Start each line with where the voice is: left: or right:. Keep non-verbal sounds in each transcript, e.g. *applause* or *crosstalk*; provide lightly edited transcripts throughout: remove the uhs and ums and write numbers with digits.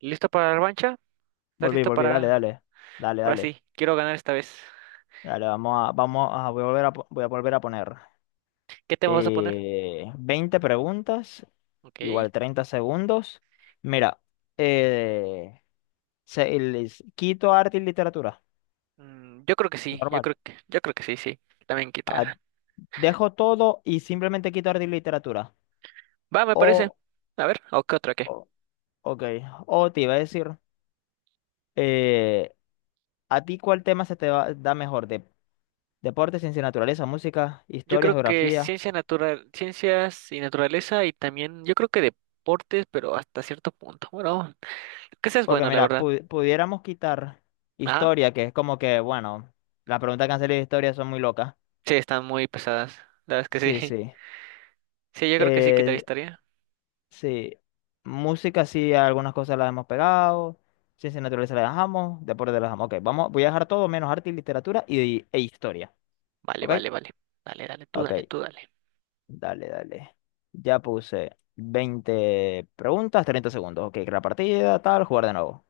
right: ¿Listo para la revancha? ¿Estás
left: Volví,
right: listo
left: volví, dale,
right: para?
left: dale. Dale,
right: Ahora
left: dale.
right: sí, quiero ganar esta vez.
left: Dale, vamos a, voy a volver a poner.
right: ¿Qué tema vas a poner?
left: 20 preguntas,
right: Ok.
left: igual 30 segundos. Mira, eh, les quito arte y literatura,
right: Yo creo que sí,
left: normal.
right: yo creo que sí, sí. También
left: Ah,
right: quita.
left: dejo todo y simplemente quito arte y literatura.
right: Va, me parece.
left: O,
right: A ver, ¿o qué otra qué?
left: o- ok, o te iba a decir, eh, ¿a ti cuál tema da mejor? Deporte, ciencia y naturaleza, música,
right: Yo
left: historia,
right: creo que
left: geografía.
right: ciencias y naturaleza y también yo creo que deportes, pero hasta cierto punto. Bueno, que seas
left: Porque
right: bueno, la
left: mira,
right: verdad.
left: pudiéramos quitar
right: Ajá.
left: historia, que es como que, bueno, las preguntas que han salido de historia son muy locas.
right: Sí, están muy pesadas. La verdad es que
left: Sí,
right: sí.
left: sí.
right: *laughs* Sí, yo creo que sí que te
left: Eh,
right: estaría.
left: sí. Música, sí, algunas cosas las hemos pegado. Ciencia y naturaleza las dejamos. Deporte las dejamos. Ok, vamos, voy a dejar todo menos arte y literatura y, e historia.
right: Vale,
left: ¿Ok?
right: vale, vale. Dale, dale, tú,
left: Ok,
right: dale, tú, dale.
left: dale, dale. Ya puse 20 preguntas, 30 segundos. Ok, crear partida, tal, jugar de nuevo.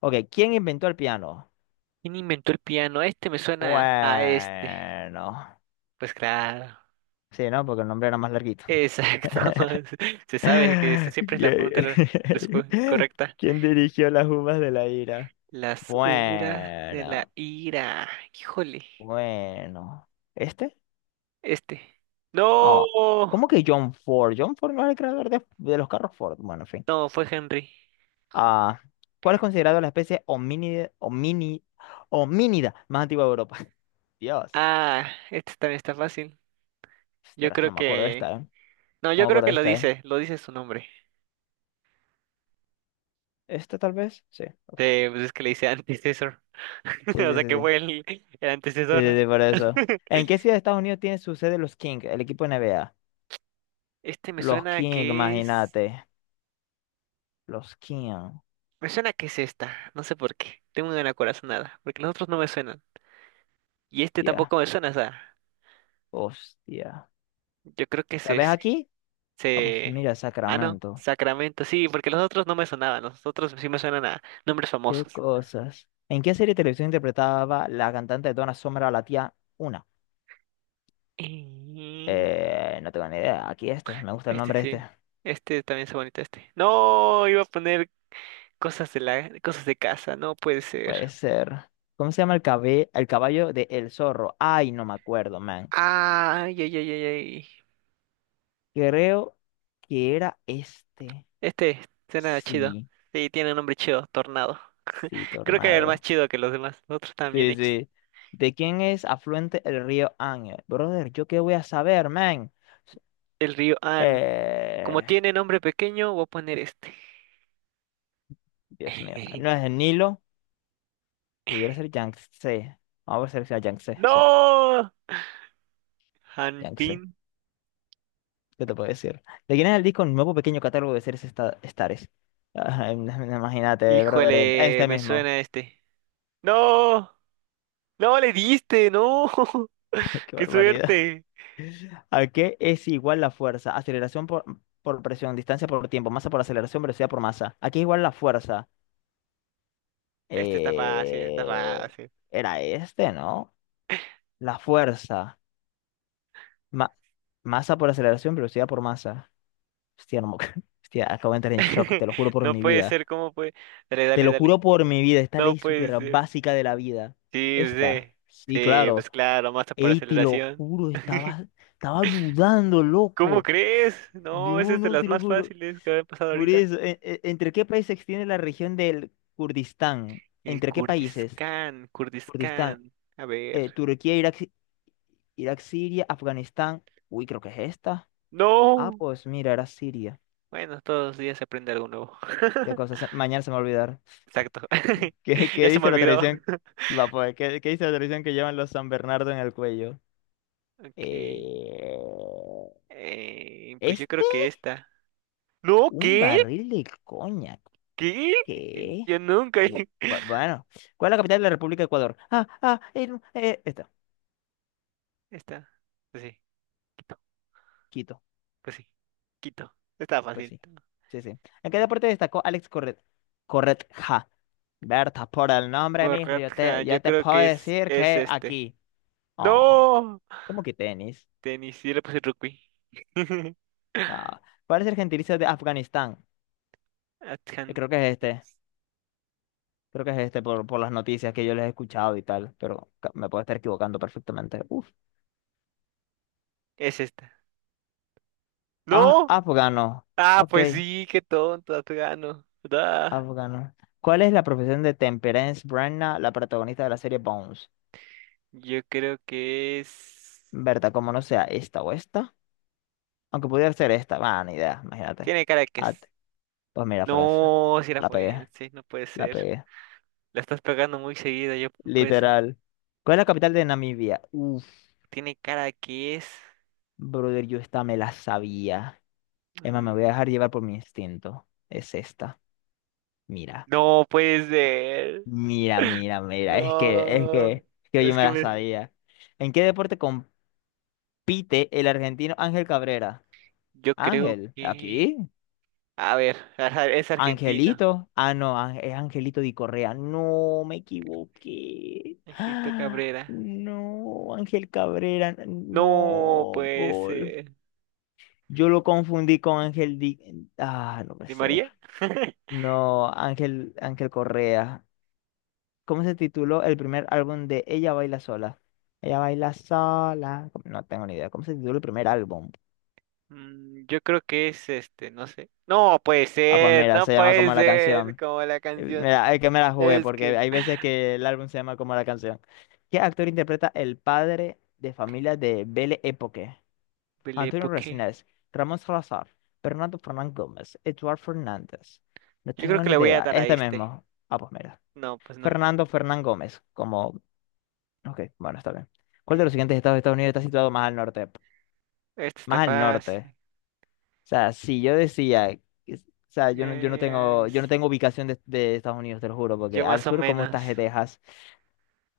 left: Ok, ¿quién inventó el piano?
right: ¿Quién inventó el piano? Este me suena a este.
left: Bueno.
right: Pues claro.
left: Sí, ¿no? Porque el nombre era más larguito. *laughs*
right: Exacto. *laughs* Se sabe que esta siempre es la pregunta
left: ¿Qui- *laughs*
right: correcta.
left: ¿Quién dirigió las uvas de la ira?
right: Las horas de la
left: Bueno,
right: ira. Híjole.
left: bueno. ¿Este?
right: Este. No.
left: Ah, ¿cómo que John Ford? John Ford no era el creador de los carros Ford. Bueno, en fin.
right: No, fue Henry.
left: Ah, ¿cuál es considerado la especie homínida más antigua de Europa? *laughs* Dios.
right: Ah, este también está fácil. Yo
left: Ostras,
right: creo
left: no me acuerdo de
right: que...
left: esta, ¿eh?
right: No,
left: No
right: yo
left: me
right: creo
left: acuerdo
right: que
left: de
right: lo
left: esta, ¿eh?
right: dice. Lo dice su nombre.
left: ¿Esta tal vez? Sí, ok.
right: Pues es que le dice antecesor.
left: Sí,
right: *laughs* O
left: sí,
right: sea
left: sí,
right: que
left: sí.
right: fue el
left: Sí,
right: antecesor.
left: sí, sí, por eso. ¿En
right: *laughs*
left: qué ciudad de Estados Unidos tiene su sede los Kings, el equipo NBA?
right: Este me
left: Los
right: suena a
left: Kings,
right: que es.
left: imagínate. Los Kings.
right: Me suena que es esta, no sé por qué. Tengo una corazonada, porque los otros no me suenan. Y este
left: Ya.
right: tampoco me suena, o sea,
left: Hostia.
right: yo creo que es
left: Tal vez
right: ese.
left: aquí. Ah, pues
right: Se...
left: mira,
right: Ah, no,
left: Sacramento.
right: Sacramento, sí, porque los otros no me sonaban, los otros sí me suenan a nombres
left: Qué
right: famosos.
left: cosas. ¿En qué serie de televisión interpretaba la cantante Donna Summer a la tía Una?
right: Y...
left: No tengo ni idea. Aquí este. Me gusta el
right: Este
left: nombre este.
right: sí, este también es bonito este. No, iba a poner cosas de casa, no puede ser.
left: Puede ser. ¿Cómo se llama el caballo de El Zorro? Ay, no me acuerdo, man.
right: Ay, ay, ay, ay, ay.
left: Creo que era este.
right: Este suena chido.
left: Sí.
right: Sí, tiene un nombre chido, Tornado.
left: Sí,
right: Creo que era el más
left: tornado.
right: chido que los demás, los otros están bien
left: Sí,
right: hechos.
left: sí. ¿De quién es afluente el río Ángel? Brother, ¿yo qué voy a saber, man?
right: El río Han. Como
left: Eh,
right: tiene nombre pequeño, voy a poner este.
left: Dios mío, no es
right: *laughs*
left: el Nilo, pudiera ser Yangtze. Vamos a ver si sea Yangtze, sí,
right: ¡No!
left: Yangtze.
right: Hanpin.
left: ¿Qué te puedo decir? ¿De quién es el disco Nuevo Pequeño Catálogo de Estares? Ay, no- *laughs* Imagínate, brother,
right: Híjole,
left: este
right: me
left: mismo.
right: suena este. ¡No! ¡No le diste! ¡No! *laughs*
left: *laughs* Qué
right: ¡Qué
left: barbaridad.
right: suerte!
left: ¿A qué es igual la fuerza? Aceleración por presión, distancia por tiempo, masa por aceleración, velocidad por masa. ¿A qué es igual la fuerza?
right: Este está fácil, está
left: Eh,
right: fácil.
left: era este, ¿no? La fuerza. Ma- masa por aceleración, velocidad por masa. Hostia, no me acuerdo. *laughs* Hostia, acabo de entrar en shock,
right: *laughs*
left: te lo juro por
right: No
left: mi
right: puede
left: vida.
right: ser, ¿cómo puede? Dale,
left: Te
right: dale,
left: lo
right: dale.
left: juro por mi vida, esta
right: No
left: ley
right: puede
left: súper
right: ser.
left: básica de la vida.
right: Sí, pues,
left: Esta,
right: eh,
left: sí,
right: Sí,
left: claro.
right: pues claro, masa por
left: Ey, te lo
right: aceleración.
left: juro,
right: *laughs*
left: estaba dudando,
right: ¿Cómo
left: loco.
right: crees? No, esa
left: No,
right: es de
left: no,
right: las
left: te lo
right: más
left: juro.
right: fáciles que había pasado
left: Por
right: ahorita.
left: eso, e- e- ¿entre qué países se extiende la región del Kurdistán?
right: El
left: ¿Entre qué
right: Kurdish
left: países?
right: Khan, Kurdish
left: Kurdistán,
right: Khan. A ver.
left: Turquía, Irak, Siria, Afganistán. Uy, creo que es esta. Ah,
right: No.
left: pues mira, era Siria.
right: Bueno, todos los días se aprende algo nuevo.
left: Qué
right: *laughs*
left: cosa, mañana se me va a olvidar.
right: Exacto. *laughs*
left: *laughs* ¿Qué,
right: Ya
left: qué
right: se me
left: dice la
right: olvidó.
left: tradición? Va, pues, ¿qué dice la tradición que llevan los San Bernardo en el cuello?
right: Ok.
left: Eh,
right: Pues yo creo
left: ¿Este?
right: que esta. No,
left: ¿Un
right: ¿qué?
left: barril de coñac?
right: ¿Qué? ¿Qué?
left: ¿Qué?
right: Yo nunca. *laughs*
left: Bueno, ¿cuál es la capital de la República de Ecuador? Ah, no, esta,
right: Esta. Pues sí. Quito.
left: Quito.
right: Pues sí. Quito. Está
left: Pues
right: fácil.
left: sí, sí, sí. ¿En qué deporte destacó Alex Corret? Corretja. Berta, por el nombre, mijo, yo
right: Correcta.
left: te,
right: Yo
left: yo te
right: creo
left: puedo
right: que es,
left: decir
right: es
left: que
right: este.
left: aquí. Oh,
right: No.
left: ¿cómo que tenis?
right: Tenis. Yo le puse rugby. *laughs*
left: No. ¿Cuál es el gentilicio de Afganistán? Yo
right: Atkan-
left: creo que es este. Creo que es este por las noticias que yo les he escuchado y tal, pero me puedo estar equivocando perfectamente. Uf.
right: Es esta.
left: Ah,
right: No.
left: afgano.
right: Ah,
left: Ok,
right: pues sí, qué tonto, Afgano. Da.
left: afgano. ¿Cuál es la profesión de Temperance Brenna, la protagonista de la serie Bones?
right: Yo creo que es.
left: Berta, como no sea esta o esta. Aunque pudiera ser esta. Va, ni idea, imagínate.
right: Tiene cara de que
left: Ah,
right: es.
left: te- pues mira, Francia.
right: No, si era
left: La pegué,
right: forense, no puede
left: la
right: ser.
left: pegué.
right: La estás pegando muy seguida, yo no puede ser.
left: Literal. ¿Cuál es la capital de Namibia? Uf,
right: Tiene cara de que es.
left: brother, yo esta me la sabía. Emma, me voy a
right: Mm,
left: dejar llevar por mi instinto. Es esta. Mira,
right: No puede ser.
left: mira, mira, mira. Es que, es que,
right: No.
left: es que yo
right: Es
left: me
right: que
left: la
right: me.
left: sabía. ¿En qué deporte compite el argentino Ángel Cabrera?
right: Yo creo
left: Ángel,
right: que...
left: ¿aquí?
right: A ver, ajá, es
left: Angelito.
right: argentino.
left: Ah, no, es Angelito Di Correa. No, me equivoqué.
right: Egipto
left: Ah,
right: Cabrera.
left: no, Ángel Cabrera.
right: No
left: No,
right: puede
left: gol.
right: ser.
left: Yo lo confundí con Ángel Di. Ah, no puede
right: ¿Di
left: ser.
right: María? *laughs*
left: No, Ángel Correa. ¿Cómo se tituló el primer álbum de Ella Baila Sola? Ella Baila Sola. No tengo ni idea. ¿Cómo se tituló el primer álbum?
right: Yo creo que es este, no sé. No puede
left: Ah, pues
right: ser,
left: mira,
right: no
left: se llama
right: puede
left: como la
right: ser,
left: canción.
right: como la canción.
left: Es que me la jugué,
right: Es
left: porque
right: que
left: hay veces que el álbum se llama como la canción. ¿Qué actor interpreta el padre de familia de Belle Époque?
right: Bele,
left: Antonio
right: ¿por qué?
left: Resines, Ramón Salazar, Fernando Fernán Gómez, Eduard Fernández. No
right: Yo creo
left: tengo
right: que
left: ni
right: le voy a
left: idea.
right: dar a
left: Este
right: este.
left: mismo. Ah, pues mira.
right: No, pues no.
left: Fernando Fernán Gómez, como... Ok, bueno, está bien. ¿Cuál de los siguientes estados de Estados Unidos está situado más al norte?
right: Este está
left: Más al norte.
right: fácil.
left: O sea, si yo decía... O sea, yo no, yo no
right: Eh,
left: tengo, yo no
right: Ariz-
left: tengo ubicación de Estados Unidos, te lo juro, porque
right: yo
left: al
right: más o
left: sur, ¿cómo está
right: menos.
left: Texas?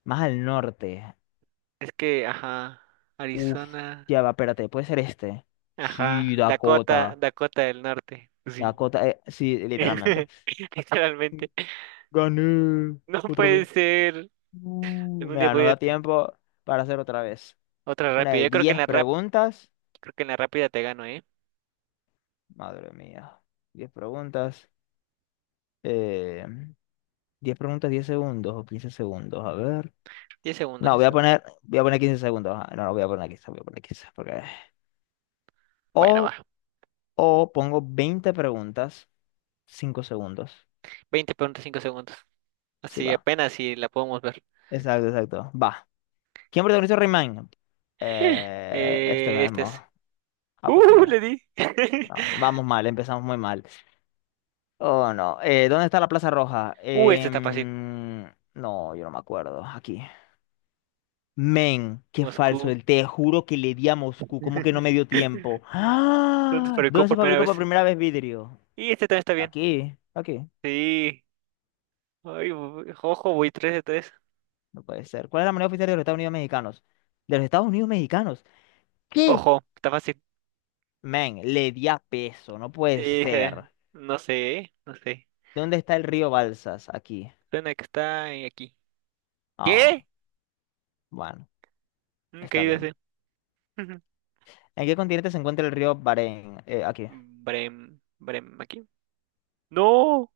left: Más al norte.
right: Es que, ajá,
left: Uf,
right: Arizona,
left: ya va, espérate, puede ser este. Sí,
right: ajá, Dakota,
left: Dakota.
right: Dakota del Norte. Sí.
left: Dakota, sí, literalmente.
right: *laughs* Literalmente.
left: Gané
right: No
left: otra
right: puede
left: vez.
right: ser. Algún día
left: Mira, nos
right: voy a
left: da tiempo para hacer otra vez.
right: otra
left: Una
right: rápida.
left: de
right: Yo creo que en
left: 10
right: la rap,
left: preguntas.
right: creo que en la rápida te gano, ¿eh?
left: Madre mía. 10 preguntas. Eh, 10 preguntas, 10 segundos o 15 segundos. A ver.
right: 10 segundos,
left: No,
right: 10.
left: voy a poner 15 segundos. Ah, no, no, voy a poner quince. Porque...
right: Bueno,
left: O,
right: va.
left: o pongo 20 preguntas, 5 segundos.
right: 20 preguntas, 5 segundos.
left: Sí,
right: Así
left: va.
right: apenas si la podemos ver. *gasps*
left: Exacto, exacto. Va. ¿Quién protagonizó Rayman?
right: *laughs*
left: Este
right: Este
left: mismo.
right: es.
left: Ah, pues
right: ¡Uh! Le
left: mira.
right: di. *laughs*
left: No, vamos mal, empezamos muy mal. Oh, no. ¿Dónde está la Plaza Roja?
right: Este está fácil.
left: No, yo no me acuerdo. Aquí. Men, qué falso.
right: Moscú.
left: Te juro que le di a Moscú. ¿Cómo que no me
right: *laughs*
left: dio tiempo?
right: ¿Dónde se
left: ¡Ah!
right: fabricó
left: ¿Dónde se
right: por primera
left: fabricó por
right: vez?
left: primera vez vidrio?
right: Y este también está bien.
left: Aquí, aquí.
right: Sí. Ay, ojo, voy 3 de 3.
left: No puede ser. ¿Cuál es la moneda oficial de los Estados Unidos mexicanos? De los Estados Unidos mexicanos. ¿Qué?
right: Ojo, está fácil.
left: Men, le di a peso, no puede
right: Eh,
left: ser.
right: no sé, no sé.
left: ¿Dónde está el río Balsas? Aquí.
right: Suena que está en aquí. ¿Qué?
left: Ah, bueno,
right: Nunca he
left: está
right: ido a
left: bien.
right: ese. *laughs*
left: ¿En qué continente se encuentra el río Barén? Aquí.
right: Brem, Brem, aquí. No.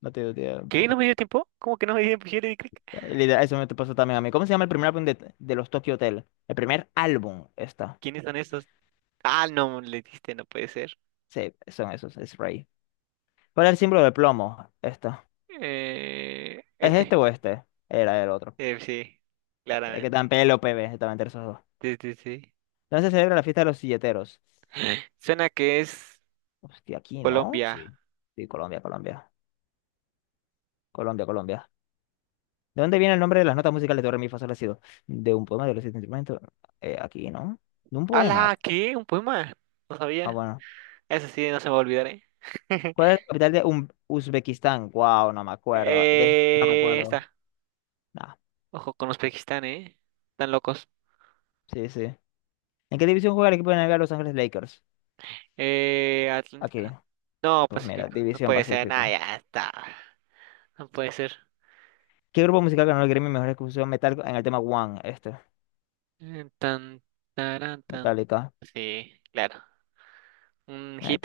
left: No te dio
right: ¿Qué? ¿No
left: tiempo.
right: me dio tiempo? ¿Cómo que no me dio tiempo? Yo le di clic.
left: Literal, eso me te pasó también a mí. ¿Cómo se llama el primer álbum de los Tokyo Hotel? El primer álbum, esta.
right: ¿Quiénes son esos? Ah, no, le diste, no puede ser.
left: Sí, son esos, es Ray. ¿Cuál es el símbolo de plomo? Esta. ¿Es este
right: Este.
left: o este? Era el otro.
right: Sí,
left: Es que tan
right: claramente.
left: pelo, PB, estaban entre esos dos.
right: Sí, sí, sí.
left: ¿Dónde se celebra la fiesta de los silleteros?
right: Suena que es
left: Hostia, aquí, ¿no?
right: Colombia.
left: Sí. Sí, Colombia, Colombia. Colombia, Colombia. ¿De dónde viene el nombre de las notas musicales de Do, re, mi, fa, sol, la, si, do? ¿De un poema de los siete instrumentos? Aquí, ¿no? ¿De un poema?
right: ¡Hala! ¿Qué? ¿Un poema? No
left: Ah,
right: sabía.
left: bueno.
right: Eso sí, no se me va a olvidar, ¿eh? *laughs*
left: ¿Cuál es la capital de Uzbekistán? Wow, no me acuerdo. De este no me acuerdo.
right: Está.
left: Nah,
right: Ojo con Uzbekistán, ¿eh? Están locos.
left: sí, sí. ¿En qué división juega el equipo de NBA Los Ángeles Lakers?
right: Atlántico.
left: Aquí.
right: No,
left: Pues mira,
right: Pacífico. No
left: División
right: puede ser. Nada,
left: Pacífico.
right: ya está. No puede ser.
left: ¿Qué grupo musical ganó el Grammy Mejor Ejecución Metal en el tema One? Este.
right: Tan, tarán, tan.
left: Metallica.
right: Sí, claro. Un hit.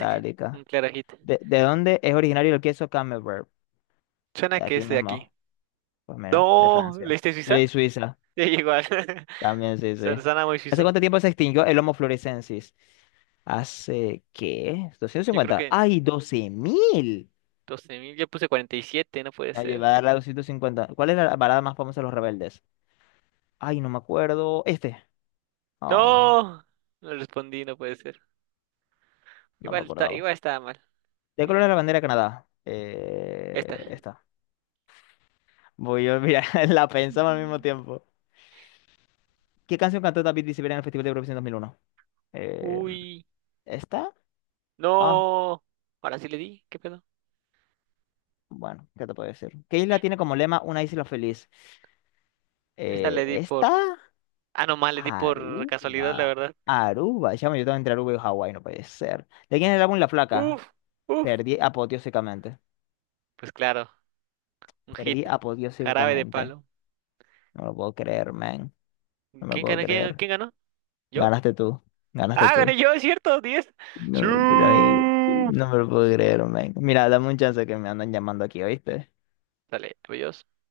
right: Un claro hit.
left: ¿De dónde es originario el queso Camembert?
right: Suena
left: De
right: que
left: aquí
right: es de aquí.
left: mismo. Pues mira, de
right: No,
left: Francia.
right: ¿leíste
left: Yo le
right: Suiza?
left: di Suiza.
right: Ya igual. *laughs*
left: También, sí, sí.
right: Suena muy
left: ¿Hace
right: suizo.
left: cuánto tiempo se extinguió el Homo floresiensis? ¿Hace qué? doscientos
right: Yo creo
left: cincuenta
right: que
left: ¡Ay, 12.000!
right: 12.000. Yo puse 47, no puede
left: La
right: ser.
left: llevada a la 250. ¿Cuál es la parada más famosa de los rebeldes? Ay, no me acuerdo. Este. Oh,
right: No, no respondí, no puede ser.
left: no me
right: Igual está,
left: acordaba.
right: igual estaba mal.
left: ¿De color es
right: Eh,
left: la bandera de Canadá?
right: Esta.
left: Esta. Voy a olvidar. *laughs* La pensamos al mismo tiempo. ¿Qué canción cantó David Bisbal en el Festival de Eurovisión 2001? Eh,
right: Uy,
left: ¿Esta? Ah,
right: no. Ahora sí le di, ¿qué pedo?
left: bueno, ¿qué te puedo decir? ¿Qué isla tiene como lema una isla feliz?
right: Esta le di
left: ¿Esta?
right: por... Ah, no, mal, le di por
left: Aruba.
right: casualidad, la verdad.
left: Aruba. Chamo, yo tengo entre Aruba y Hawái, no puede ser. ¿De quién es el álbum La Flaca?
right: Uf, uf.
left: Perdí apoteósicamente.
right: Pues claro, un hit.
left: Perdí
right: Jarabe de
left: apoteósicamente.
right: palo.
left: No lo puedo creer, man. No me lo
right: ¿Quién
left: puedo
right: ganó? ¿Quién,
left: creer.
right: quién ganó? ¿Yo?
left: Ganaste tú. Ganaste
right: Ah, gané
left: tú.
right: yo, es cierto, 10.
left: No,
right: ¡Siu!
left: no, no me lo puedo creer, man. Mira, dame un chance que me andan llamando aquí, ¿oíste?
right: Dale, adiós.